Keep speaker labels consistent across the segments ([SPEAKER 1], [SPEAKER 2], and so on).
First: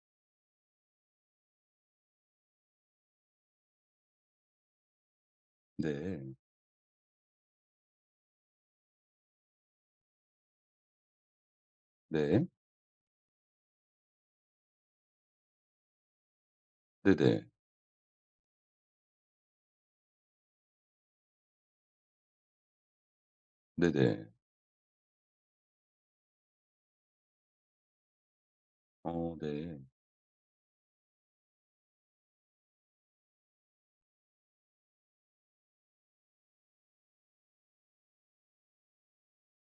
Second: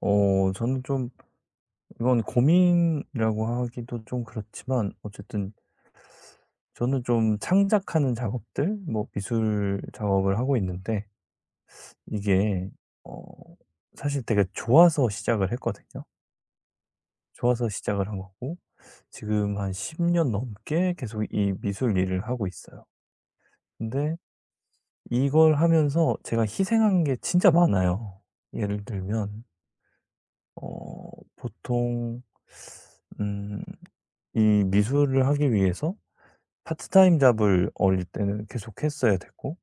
[SPEAKER 1] 저는 좀 이건 고민이라고 하기도 좀 그렇지만 어쨌든
[SPEAKER 2] 네.
[SPEAKER 1] 저는 좀 창작하는 작업들, 뭐 미술 작업을 하고 있는데
[SPEAKER 2] 네.
[SPEAKER 1] 이게 어 사실 되게 좋아서 시작을 했거든요.
[SPEAKER 2] 네네.
[SPEAKER 1] 좋아서 시작을 한 거고 지금 한 10년 넘게 계속 이 미술 일을 하고 있어요. 근데
[SPEAKER 2] 네네.
[SPEAKER 1] 이걸 하면서 제가 희생한 게 진짜 많아요. 예를
[SPEAKER 2] 어
[SPEAKER 1] 들면
[SPEAKER 2] 네.
[SPEAKER 1] 어 보통 음 이 미술을 하기 위해서 파트타임 잡을 어릴 때는 계속 했어야 됐고,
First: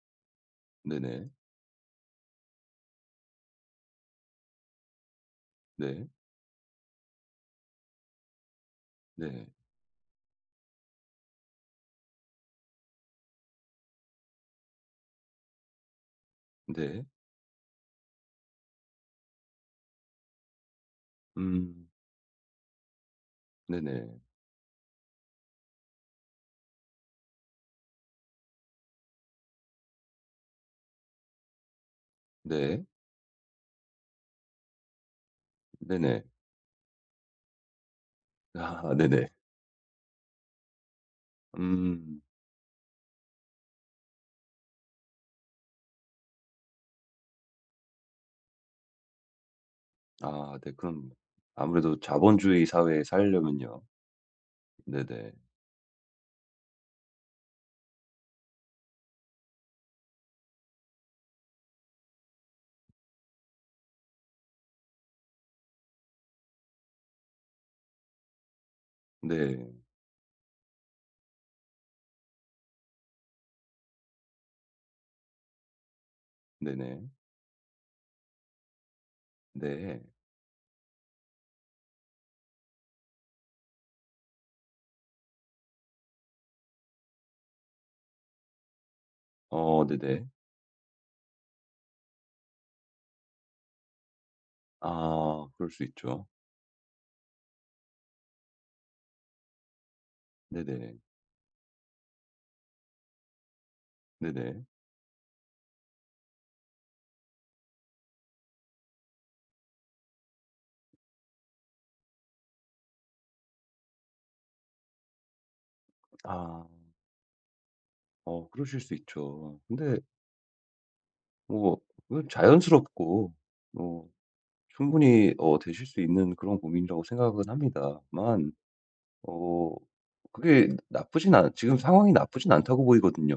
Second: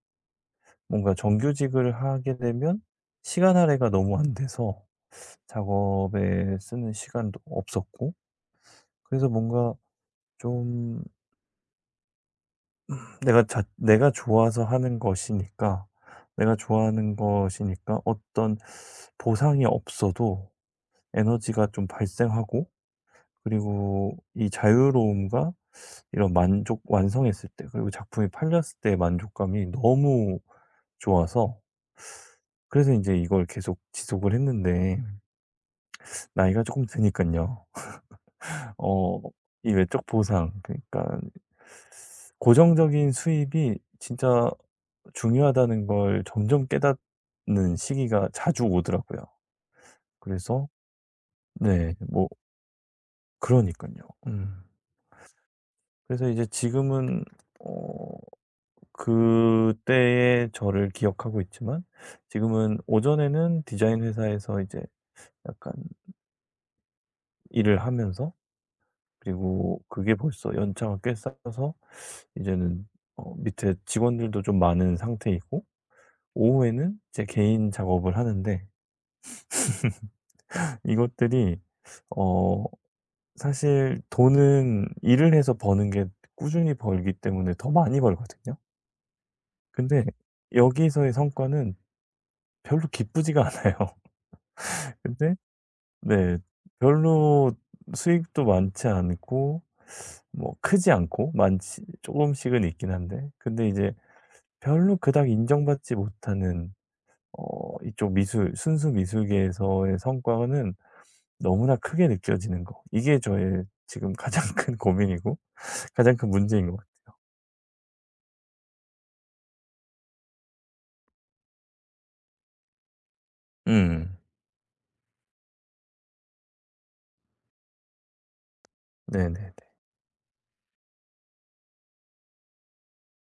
[SPEAKER 2] 네
[SPEAKER 1] 뭔가
[SPEAKER 2] 네.
[SPEAKER 1] 정규직을 하게 되면 시간 할애가 너무 안 돼서
[SPEAKER 2] 네.
[SPEAKER 1] 작업에 쓰는 시간도 없었고. 그래서
[SPEAKER 2] 네.
[SPEAKER 1] 뭔가 좀, 내가 좋아서 하는 것이니까, 내가
[SPEAKER 2] 네.
[SPEAKER 1] 좋아하는 것이니까 어떤 보상이 없어도 에너지가 좀
[SPEAKER 2] 음.
[SPEAKER 1] 발생하고, 그리고
[SPEAKER 2] 네네.
[SPEAKER 1] 이 자유로움과 이런 만족, 완성했을 때 그리고 작품이 팔렸을 때의 만족감이 너무 좋아서,
[SPEAKER 2] 네.
[SPEAKER 1] 그래서 이제 이걸 계속 지속을 했는데
[SPEAKER 2] 네네.
[SPEAKER 1] 나이가 조금 드니깐요.
[SPEAKER 2] 아
[SPEAKER 1] 어
[SPEAKER 2] 네네.
[SPEAKER 1] 이 외적 보상, 그러니까
[SPEAKER 2] 음.
[SPEAKER 1] 고정적인 수입이 진짜 중요하다는 걸 점점 깨닫는 시기가 자주 오더라고요.
[SPEAKER 2] 아
[SPEAKER 1] 그래서
[SPEAKER 2] 네. 그럼
[SPEAKER 1] 네,
[SPEAKER 2] 아무래도
[SPEAKER 1] 뭐
[SPEAKER 2] 자본주의 사회에 살려면요.
[SPEAKER 1] 그러니깐요. 음.
[SPEAKER 2] 네네.
[SPEAKER 1] 그래서 이제 지금은, 어 그때의 저를 기억하고 있지만 지금은 오전에는 디자인 회사에서 이제 약간 일을 하면서,
[SPEAKER 2] 네.
[SPEAKER 1] 그리고 그게 벌써 연차가 꽤 쌓여서 이제는 밑에 직원들도 좀 많은 상태이고, 오후에는
[SPEAKER 2] 네네.
[SPEAKER 1] 제 개인 작업을 하는데,
[SPEAKER 2] 네.
[SPEAKER 1] 이것들이 어 사실 돈은 일을 해서 버는 게 꾸준히 벌기 때문에 더 많이 벌거든요.
[SPEAKER 2] 어
[SPEAKER 1] 근데
[SPEAKER 2] 네네.
[SPEAKER 1] 여기서의 성과는 별로 기쁘지가 않아요. 근데
[SPEAKER 2] 아 그럴 수 있죠.
[SPEAKER 1] 네. 별로 수익도 많지 않고, 뭐 크지
[SPEAKER 2] 네네.
[SPEAKER 1] 않고 많지 조금씩은 있긴 한데, 근데 이제
[SPEAKER 2] 네네.
[SPEAKER 1] 별로 그닥 인정받지 못하는 이쪽 미술, 순수 미술계에서의 성과는 너무나 크게 느껴지는 거. 이게 저의 지금 가장 큰 고민이고 가장 큰
[SPEAKER 2] 아.
[SPEAKER 1] 문제인 것 같아요.
[SPEAKER 2] 어 그러실 수 있죠. 근데 뭐 그건 자연스럽고 뭐
[SPEAKER 1] 음.
[SPEAKER 2] 충분히 되실 수 있는 그런 고민이라고 생각은 합니다만
[SPEAKER 1] 네네네.
[SPEAKER 2] 어 그게 나쁘진 않 지금 상황이 나쁘진 않다고 보이거든요.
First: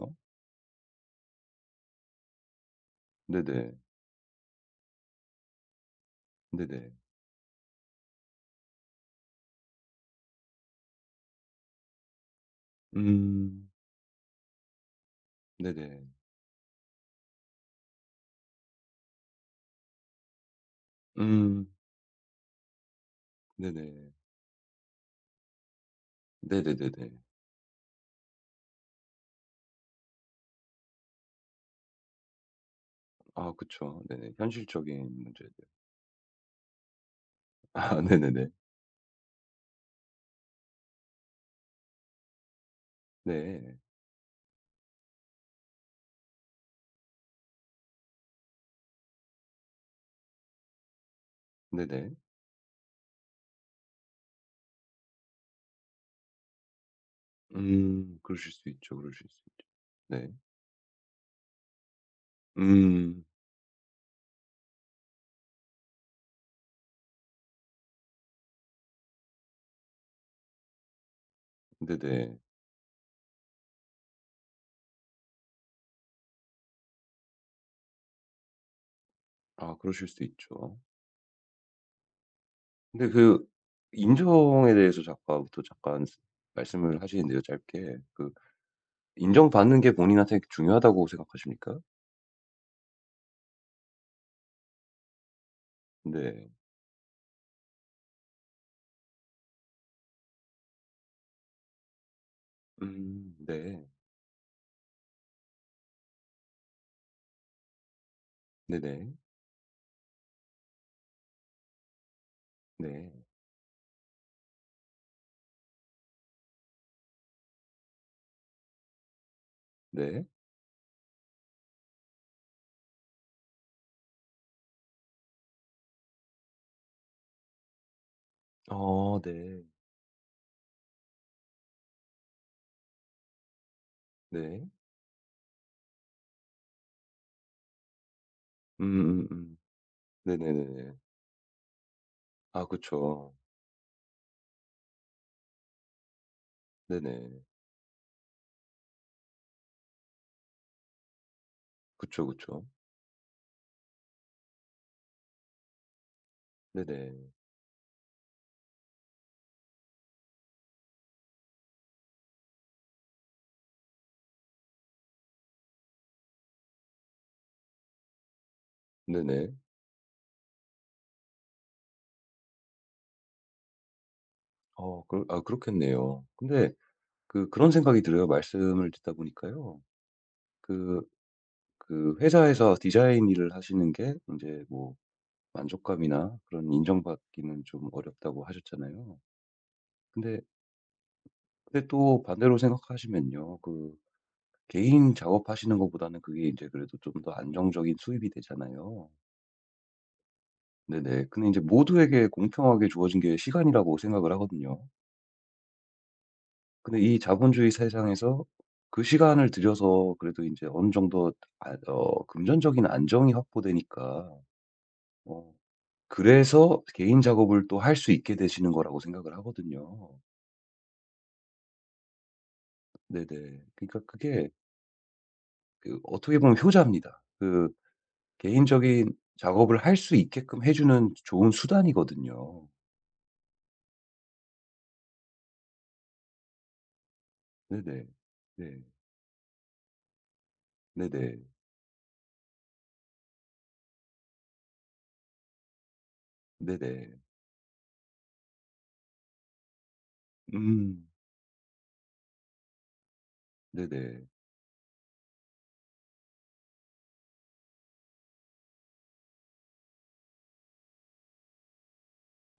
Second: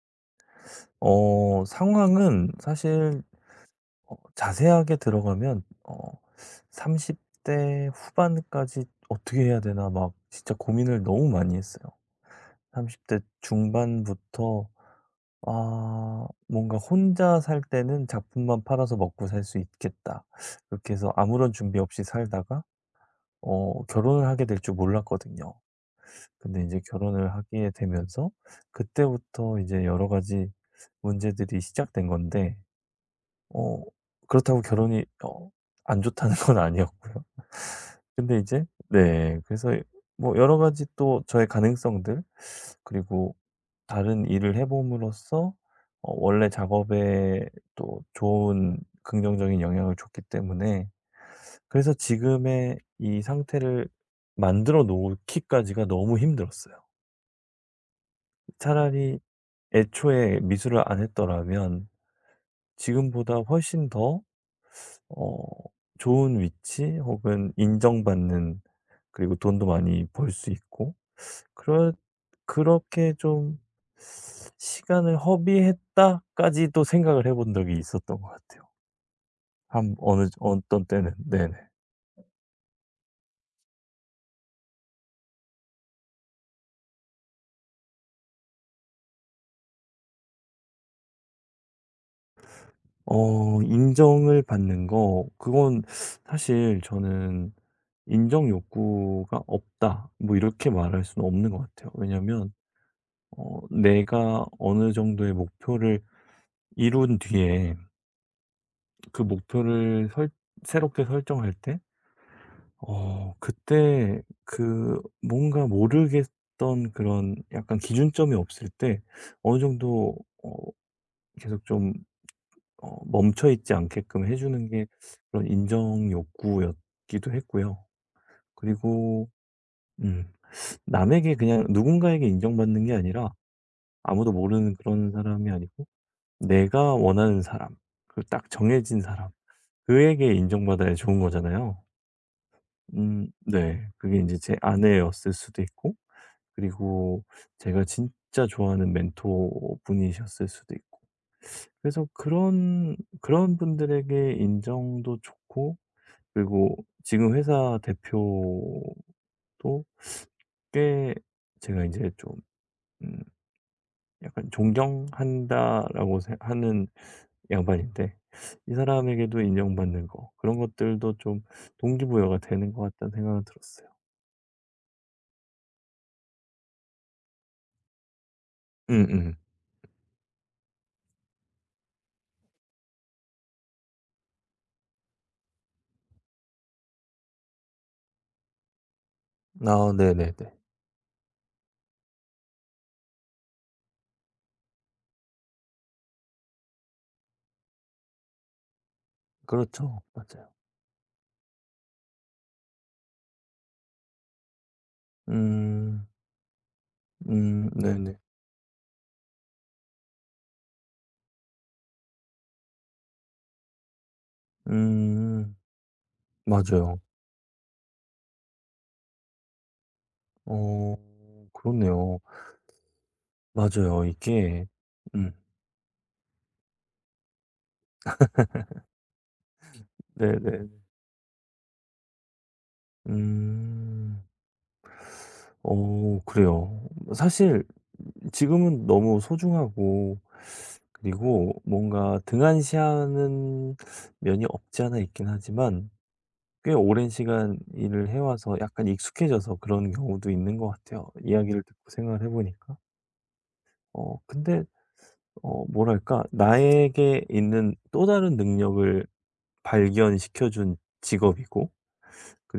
[SPEAKER 1] 상황은 사실
[SPEAKER 2] 네네.
[SPEAKER 1] 자세하게 들어가면
[SPEAKER 2] 네네.
[SPEAKER 1] 30대 후반까지 어떻게 해야 되나 막 진짜 고민을 너무 많이 했어요. 30대
[SPEAKER 2] 음.
[SPEAKER 1] 중반부터
[SPEAKER 2] 네네.
[SPEAKER 1] 아, 뭔가 '혼자 살 때는 작품만 팔아서 먹고 살 수 있겠다.' 그렇게 해서 아무런
[SPEAKER 2] 음.
[SPEAKER 1] 준비 없이 살다가
[SPEAKER 2] 네네.
[SPEAKER 1] 결혼을 하게 될 줄 몰랐거든요. 근데 이제
[SPEAKER 2] 네네네네.
[SPEAKER 1] 결혼을 하게 되면서 그때부터 이제 여러 가지 문제들이 시작된 건데,
[SPEAKER 2] 아
[SPEAKER 1] 어
[SPEAKER 2] 그쵸. 네네.
[SPEAKER 1] 그렇다고 결혼이
[SPEAKER 2] 현실적인 문제들.
[SPEAKER 1] 안 좋다는 건 아니었고요.
[SPEAKER 2] 아
[SPEAKER 1] 근데
[SPEAKER 2] 네네네.
[SPEAKER 1] 이제 네, 그래서 뭐 여러 가지 또 저의 가능성들, 그리고
[SPEAKER 2] 네.
[SPEAKER 1] 다른 일을 해 봄으로써 원래 작업에 또 좋은 긍정적인 영향을 줬기 때문에, 그래서
[SPEAKER 2] 네네.
[SPEAKER 1] 지금의 이 상태를 만들어 놓기까지가 너무 힘들었어요.
[SPEAKER 2] 음. 그러실 수 있죠,
[SPEAKER 1] 차라리
[SPEAKER 2] 그러실 수 있죠. 네.
[SPEAKER 1] 애초에 미술을 안 했더라면
[SPEAKER 2] 음.
[SPEAKER 1] 지금보다 훨씬 더 어 좋은 위치 혹은 인정받는, 그리고 돈도 많이 벌 수 있고, 그렇
[SPEAKER 2] 네네.
[SPEAKER 1] 그렇게 좀 '시간을 허비했다.'까지도 생각을 해본 적이 있었던 것 같아요.
[SPEAKER 2] 아
[SPEAKER 1] 한
[SPEAKER 2] 그러실 수
[SPEAKER 1] 어느
[SPEAKER 2] 있죠.
[SPEAKER 1] 어떤 때는. 네네.
[SPEAKER 2] 근데 그 인정에 대해서 잠깐 말씀을 하시는데요, 짧게. 그 인정받는 게 본인한테 중요하다고 생각하십니까?
[SPEAKER 1] 인정을 받는 거, 그건
[SPEAKER 2] 네.
[SPEAKER 1] 사실 저는 '인정 욕구가 없다.' 뭐 이렇게 말할 수는 없는 것 같아요. 왜냐면
[SPEAKER 2] 네.
[SPEAKER 1] 내가 어느 정도의 목표를 이룬 뒤에
[SPEAKER 2] 네네.
[SPEAKER 1] 그 목표를 설 새롭게 설정할 때,
[SPEAKER 2] 네.
[SPEAKER 1] 그때 그 뭔가 모르겠던 그런 약간 기준점이 없을 때 어느 정도
[SPEAKER 2] 네.
[SPEAKER 1] 어 계속 좀 멈춰 있지 않게끔 해 주는 게 그런 인정 욕구였기도 했고요.
[SPEAKER 2] 어
[SPEAKER 1] 그리고
[SPEAKER 2] 네.
[SPEAKER 1] 음 남에게, 그냥 누군가에게 인정받는 게 아니라 아무도
[SPEAKER 2] 네.
[SPEAKER 1] 모르는 그런 사람이 아니고, 내가 원하는 사람, 그 딱 정해진 사람,
[SPEAKER 2] 음음음.
[SPEAKER 1] 그에게
[SPEAKER 2] 네네네네.
[SPEAKER 1] 인정받아야 좋은 거잖아요.
[SPEAKER 2] 아 그쵸.
[SPEAKER 1] 네. 그게 이제 제 아내였을 수도 있고, 그리고
[SPEAKER 2] 네네.
[SPEAKER 1] 제가 진짜 좋아하는 멘토분이셨을 수도 있고. 그래서
[SPEAKER 2] 그쵸, 그쵸.
[SPEAKER 1] 그런, 그런 분들에게 인정도 좋고, 그리고
[SPEAKER 2] 네네.
[SPEAKER 1] 지금 회사 대표도 꽤 제가 이제 좀 음 약간 '존경한다.'라고 하는 양반인데 이 사람에게도
[SPEAKER 2] 네네.
[SPEAKER 1] 인정받는 거, 그런 것들도 좀 동기부여가 되는 것 같다는 생각은 들었어요.
[SPEAKER 2] 어 그 아 그렇겠네요. 근데 그런 생각이 들어요. 말씀을 듣다
[SPEAKER 1] 음음.
[SPEAKER 2] 보니까요. 그 그 회사에서 디자인 일을 하시는 게이제뭐 만족감이나 그런 인정받기는 좀 어렵다고 하셨잖아요.
[SPEAKER 1] 아 네네네.
[SPEAKER 2] 근데 근데 또 반대로 생각하시면요. 그 개인 작업하시는 것보다는 그게 이제 그래도 좀 더 안정적인 수입이 되잖아요.
[SPEAKER 1] 그렇죠. 맞아요.
[SPEAKER 2] 네네. 근데 이제 모두에게 공평하게 주어진 게 시간이라고 생각을 하거든요.
[SPEAKER 1] 음.
[SPEAKER 2] 근데 이 자본주의
[SPEAKER 1] 네네.
[SPEAKER 2] 세상에서 그 시간을 들여서 그래도 이제 어느 정도 금전적인 안정이 확보되니까 어
[SPEAKER 1] 음.
[SPEAKER 2] 그래서
[SPEAKER 1] 맞아요.
[SPEAKER 2] 개인 작업을 또 할 수 있게 되시는 거라고 생각을 하거든요.
[SPEAKER 1] 어 그렇네요.
[SPEAKER 2] 네네. 그러니까
[SPEAKER 1] 맞아요.
[SPEAKER 2] 그게
[SPEAKER 1] 이게 음
[SPEAKER 2] 그 어떻게 보면 효자입니다. 그 개인적인 작업을 할 수 있게끔
[SPEAKER 1] 네네.
[SPEAKER 2] 해 주는 좋은 수단이거든요.
[SPEAKER 1] 음. 어 그래요. 사실
[SPEAKER 2] 네네. 네.
[SPEAKER 1] 지금은 너무 소중하고,
[SPEAKER 2] 네네.
[SPEAKER 1] 그리고 뭔가 등한시하는 면이 없지 않아 있긴 하지만 꽤 오랜
[SPEAKER 2] 네네.
[SPEAKER 1] 시간 일을 해 와서 약간 익숙해져서 그런 경우도 있는 것
[SPEAKER 2] 음.
[SPEAKER 1] 같아요, 이야기를 듣고 생각을 해 보니까.
[SPEAKER 2] 네네.
[SPEAKER 1] 근데 뭐랄까, 나에게 있는 또 다른 능력을 발견시켜 준 직업이고,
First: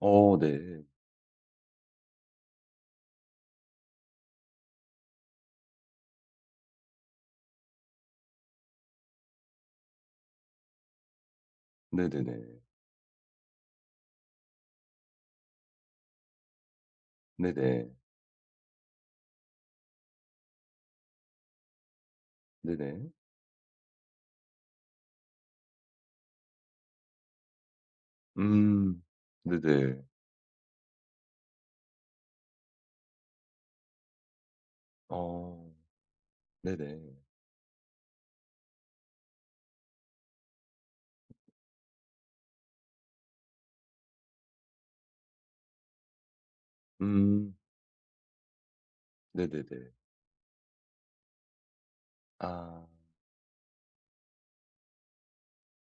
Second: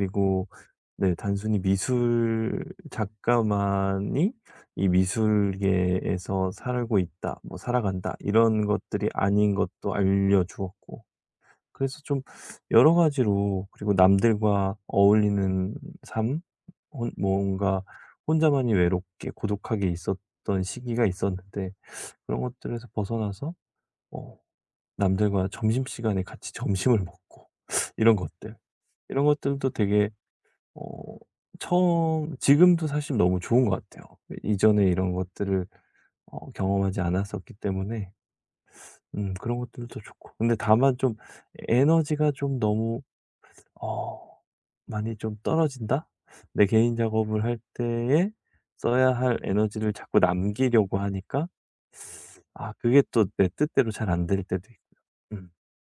[SPEAKER 2] 어 네.
[SPEAKER 1] 네, 단순히 미술 작가만이 이 미술계에서 살고 있다, 뭐 살아간다, 이런 것들이 아닌 것도 알려 주었고, 그래서 좀
[SPEAKER 2] 네네네.
[SPEAKER 1] 여러 가지로, 그리고 남들과 어울리는 삶, 혼 뭔가
[SPEAKER 2] 네네.
[SPEAKER 1] 혼자만이 외롭게 고독하게 있었던 시기가 있었는데 그런 것들에서
[SPEAKER 2] 네네.
[SPEAKER 1] 벗어나서 어 남들과 점심시간에 같이 점심을 먹고 이런 것들.
[SPEAKER 2] 음.
[SPEAKER 1] 이런 것들도
[SPEAKER 2] 네네.
[SPEAKER 1] 되게 어 처음, 지금도 사실 너무 좋은 것 같아요. 이전에 이런 것들을
[SPEAKER 2] 어.
[SPEAKER 1] 경험하지
[SPEAKER 2] 네네.
[SPEAKER 1] 않았었기 때문에. 음, 그런 것들도 좋고. 근데 다만 좀 에너지가 좀 너무 어 많이 좀 떨어진다? 내 개인 작업을
[SPEAKER 2] 음.
[SPEAKER 1] 할 때에 써야 할
[SPEAKER 2] 네네네.
[SPEAKER 1] 에너지를 자꾸 남기려고 하니까 아,
[SPEAKER 2] 아.
[SPEAKER 1] 그게 또 내 뜻대로 잘 안 될 때도 있고요. 음.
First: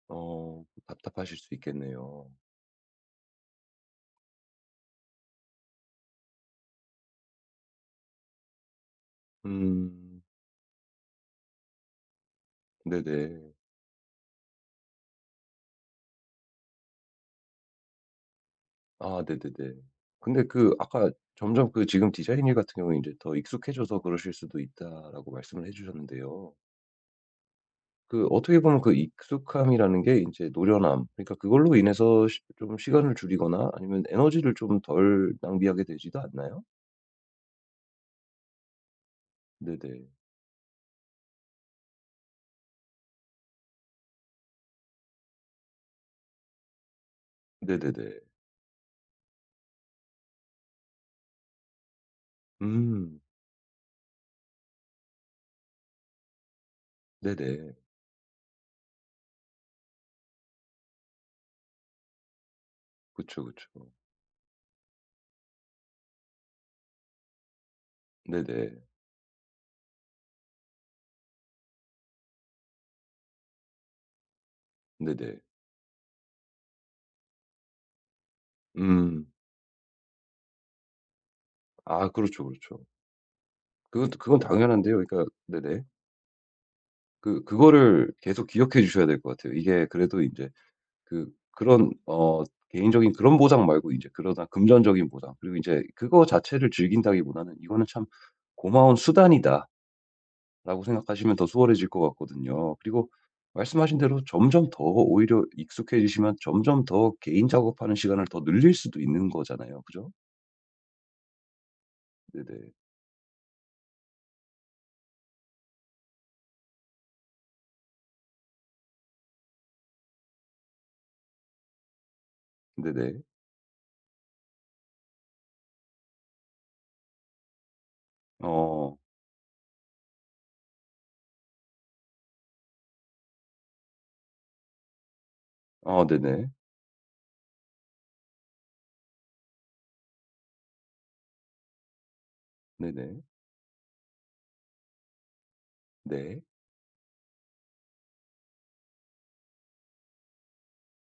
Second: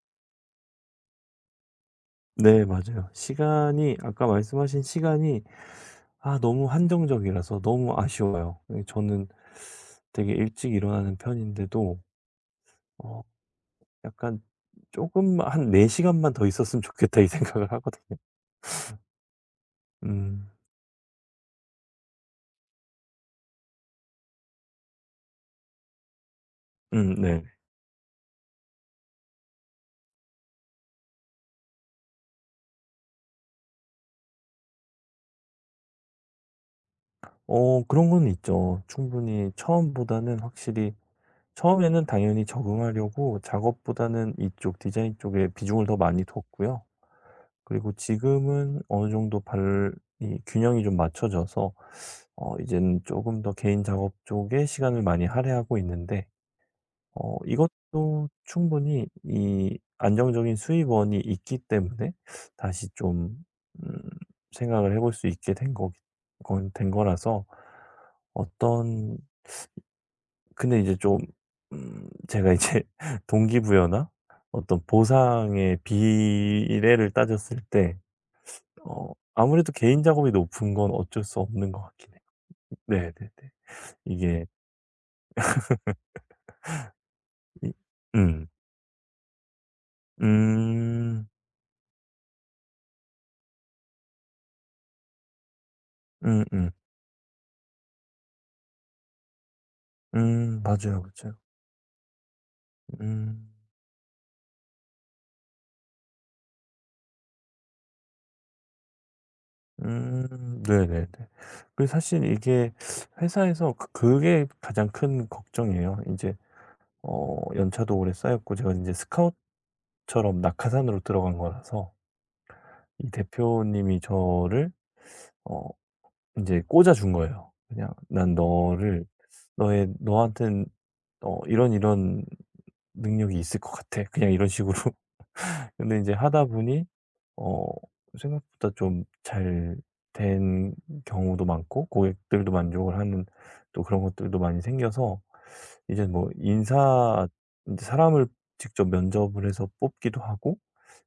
[SPEAKER 2] 어. 답답하실 수 있겠네요.
[SPEAKER 1] 네 맞아요. 시간이 아까 말씀하신 시간이 아, 너무 한정적이라서 너무 아쉬워요. 예 저는
[SPEAKER 2] 음.
[SPEAKER 1] 되게 일찍 일어나는 편인데도 어
[SPEAKER 2] 네네.
[SPEAKER 1] 약간 조금한 '4시간 시간만 더 있었으면 좋겠다.' 이 생각을 하거든요.
[SPEAKER 2] 아 네네네. 근데
[SPEAKER 1] 음.
[SPEAKER 2] 그 아까 점점 그 지금 디자인 일 같은 경우에 이제 더 익숙해져서 그러실 수도 있다라고 말씀을 해 주셨는데요.
[SPEAKER 1] 네.
[SPEAKER 2] 그 어떻게 보면 그 익숙함이라는 게 이제 노련함, 그러니까 그걸로 인해서 시 좀 시간을 줄이거나 아니면 에너지를 좀 덜 낭비하게 되지도 않나요?
[SPEAKER 1] 그런 건 있죠. 충분히
[SPEAKER 2] 네네.
[SPEAKER 1] 처음보다는 확실히, 처음에는 당연히 적응하려고 작업보다는 이쪽 디자인 쪽에 비중을 더 많이 뒀고요. 그리고
[SPEAKER 2] 네네네.
[SPEAKER 1] 지금은 어느 정도 발이 균형이 좀 맞춰져서 이제는
[SPEAKER 2] 음.
[SPEAKER 1] 조금 더 개인 작업 쪽에 시간을 많이 할애하고 있는데,
[SPEAKER 2] 네네.
[SPEAKER 1] 이것도 충분히 이 안정적인 수입원이 있기 때문에 다시 좀,
[SPEAKER 2] 그쵸, 그쵸.
[SPEAKER 1] 음, 생각을 해볼 수 있게 된 거 건 된 거라서
[SPEAKER 2] 네네.
[SPEAKER 1] 어떤, 근데 이제 좀 제가 이제 동기부여나 어떤
[SPEAKER 2] 네네.
[SPEAKER 1] 보상의 비례를 따졌을 때
[SPEAKER 2] 음.
[SPEAKER 1] 아무래도 개인 작업이 높은 건 어쩔 수 없는 것
[SPEAKER 2] 아
[SPEAKER 1] 같긴 해요.
[SPEAKER 2] 그렇죠, 그렇죠.
[SPEAKER 1] 네네네.
[SPEAKER 2] 그건 그건
[SPEAKER 1] 이게
[SPEAKER 2] 당연한데요. 그러니까 네네. 그
[SPEAKER 1] 이
[SPEAKER 2] 그거를 계속
[SPEAKER 1] 음.
[SPEAKER 2] 기억해 주셔야 될 것 같아요. 이게 그래도 이제 그
[SPEAKER 1] 음.
[SPEAKER 2] 그런 어 개인적인 그런 보상 말고 이제 그러다 금전적인 보상 그리고 이제 그거
[SPEAKER 1] 음 음.
[SPEAKER 2] 자체를
[SPEAKER 1] 음
[SPEAKER 2] 즐긴다기보다는 '이거는 참 고마운 수단이다.'라고
[SPEAKER 1] 맞아요,
[SPEAKER 2] 생각하시면
[SPEAKER 1] 맞아요.
[SPEAKER 2] 더 수월해질 것 같거든요. 그리고
[SPEAKER 1] 음.
[SPEAKER 2] 말씀하신 대로 점점 더 오히려 익숙해지시면 점점 더 개인 작업하는 시간을 더 늘릴 수도 있는 거잖아요. 그죠?
[SPEAKER 1] 네네네. 그, 사실
[SPEAKER 2] 네네.
[SPEAKER 1] 이게 회사에서 그게 가장 큰 걱정이에요. 이제 연차도 오래 쌓였고 제가 이제 스카웃처럼 낙하산으로 들어간 거라서, 이
[SPEAKER 2] 네네.
[SPEAKER 1] 대표님이 저를 어 이제 꽂아 준 거예요. 그냥 "난
[SPEAKER 2] 어.
[SPEAKER 1] 너를, 너의 너한텐 이런, 이런 능력이 있을 것 같아." 그냥 이런 식으로. 근데 이
[SPEAKER 2] 어
[SPEAKER 1] 제 하다
[SPEAKER 2] 네네.
[SPEAKER 1] 보니 어 생각보다 좀 잘 된 경우도 많고, 고객들도 만족을
[SPEAKER 2] 네네.
[SPEAKER 1] 하는 또 그런 것들도 많이 생겨서 이제 뭐
[SPEAKER 2] 네.
[SPEAKER 1] 인사 제 사람을 직접 면접을 해서 뽑기도 하고,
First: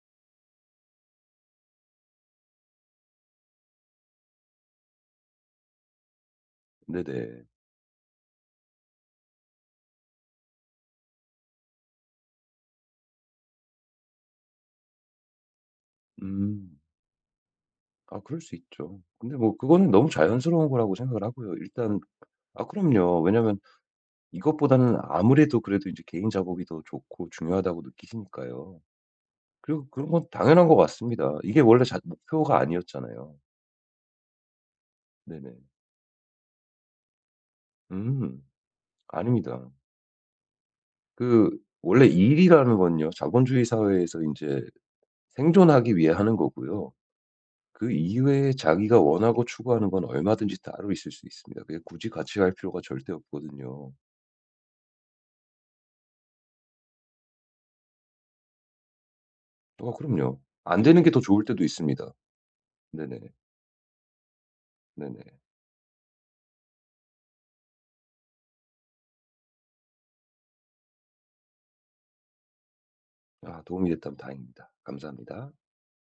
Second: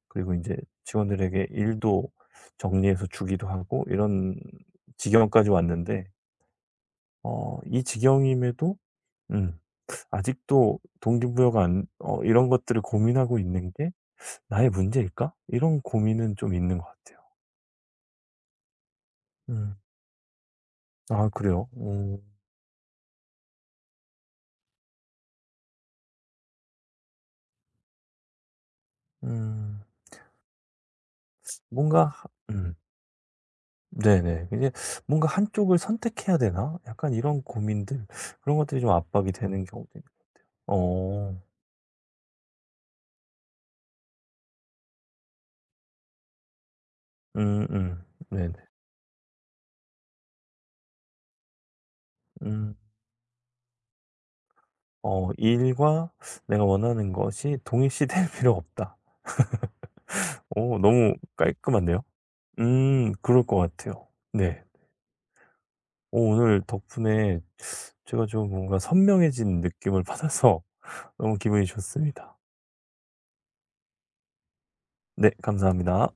[SPEAKER 1] 그리고 이제 직원들에게 일도 정리해서 주기도 하고 이런 지경까지 왔는데,
[SPEAKER 2] 네네.
[SPEAKER 1] 이 지경임에도 음, 아직도 동기부여가 안 어 이런 것들을 고민하고 있는 게, '나의 문제일까?' 이런 고민은 좀 있는
[SPEAKER 2] 음.
[SPEAKER 1] 것 같아요.
[SPEAKER 2] 아 그럴 수 있죠. 근데 뭐
[SPEAKER 1] 음.
[SPEAKER 2] 그거는 너무 자연스러운 거라고 생각을
[SPEAKER 1] 아
[SPEAKER 2] 하고요.
[SPEAKER 1] 그래요? 어.
[SPEAKER 2] 일단
[SPEAKER 1] 음.
[SPEAKER 2] 아 그럼요. 왜냐면 이것보다는 아무래도 그래도 이제 개인 작업이 더 좋고 중요하다고 느끼시니까요.
[SPEAKER 1] 음,
[SPEAKER 2] 그리고 그런 건 당연한 것 같습니다. 이게 원래 자
[SPEAKER 1] 뭔가 하
[SPEAKER 2] 목표가
[SPEAKER 1] 음.
[SPEAKER 2] 아니었잖아요.
[SPEAKER 1] 네네. 이제 '뭔가
[SPEAKER 2] 네네.
[SPEAKER 1] 한쪽을 선택해야 되나?' 약간 이런 고민들,
[SPEAKER 2] 음.
[SPEAKER 1] 그런 것들이 좀 압박이 되는
[SPEAKER 2] 아닙니다.
[SPEAKER 1] 경우도 있 어.
[SPEAKER 2] 그 원래 일이라는 건요. 자본주의 사회에서 이제 생존하기 위해 하는 거고요. 그
[SPEAKER 1] 음음.
[SPEAKER 2] 이외에
[SPEAKER 1] 네네.
[SPEAKER 2] 자기가 원하고 추구하는 건 얼마든지 따로 있을 수 있습니다. 그게 굳이 같이 갈
[SPEAKER 1] 음.
[SPEAKER 2] 필요가 절대 없거든요.
[SPEAKER 1] '일과 내가 원하는 것이 동일시될 필요 없다.'
[SPEAKER 2] 아 그럼요.
[SPEAKER 1] 어
[SPEAKER 2] 안 되는 게
[SPEAKER 1] 너무
[SPEAKER 2] 더 좋을 때도
[SPEAKER 1] 깔끔한데요?
[SPEAKER 2] 있습니다.
[SPEAKER 1] 음.
[SPEAKER 2] 네네.
[SPEAKER 1] 그럴 것 같아요. 네.
[SPEAKER 2] 네네.
[SPEAKER 1] 오늘 덕분에 제가 좀 뭔가 선명해진 느낌을 받아서 너무 기분이 좋습니다.
[SPEAKER 2] 아 도움이 됐다면 다행입니다.
[SPEAKER 1] 네.
[SPEAKER 2] 감사합니다.
[SPEAKER 1] 감사합니다.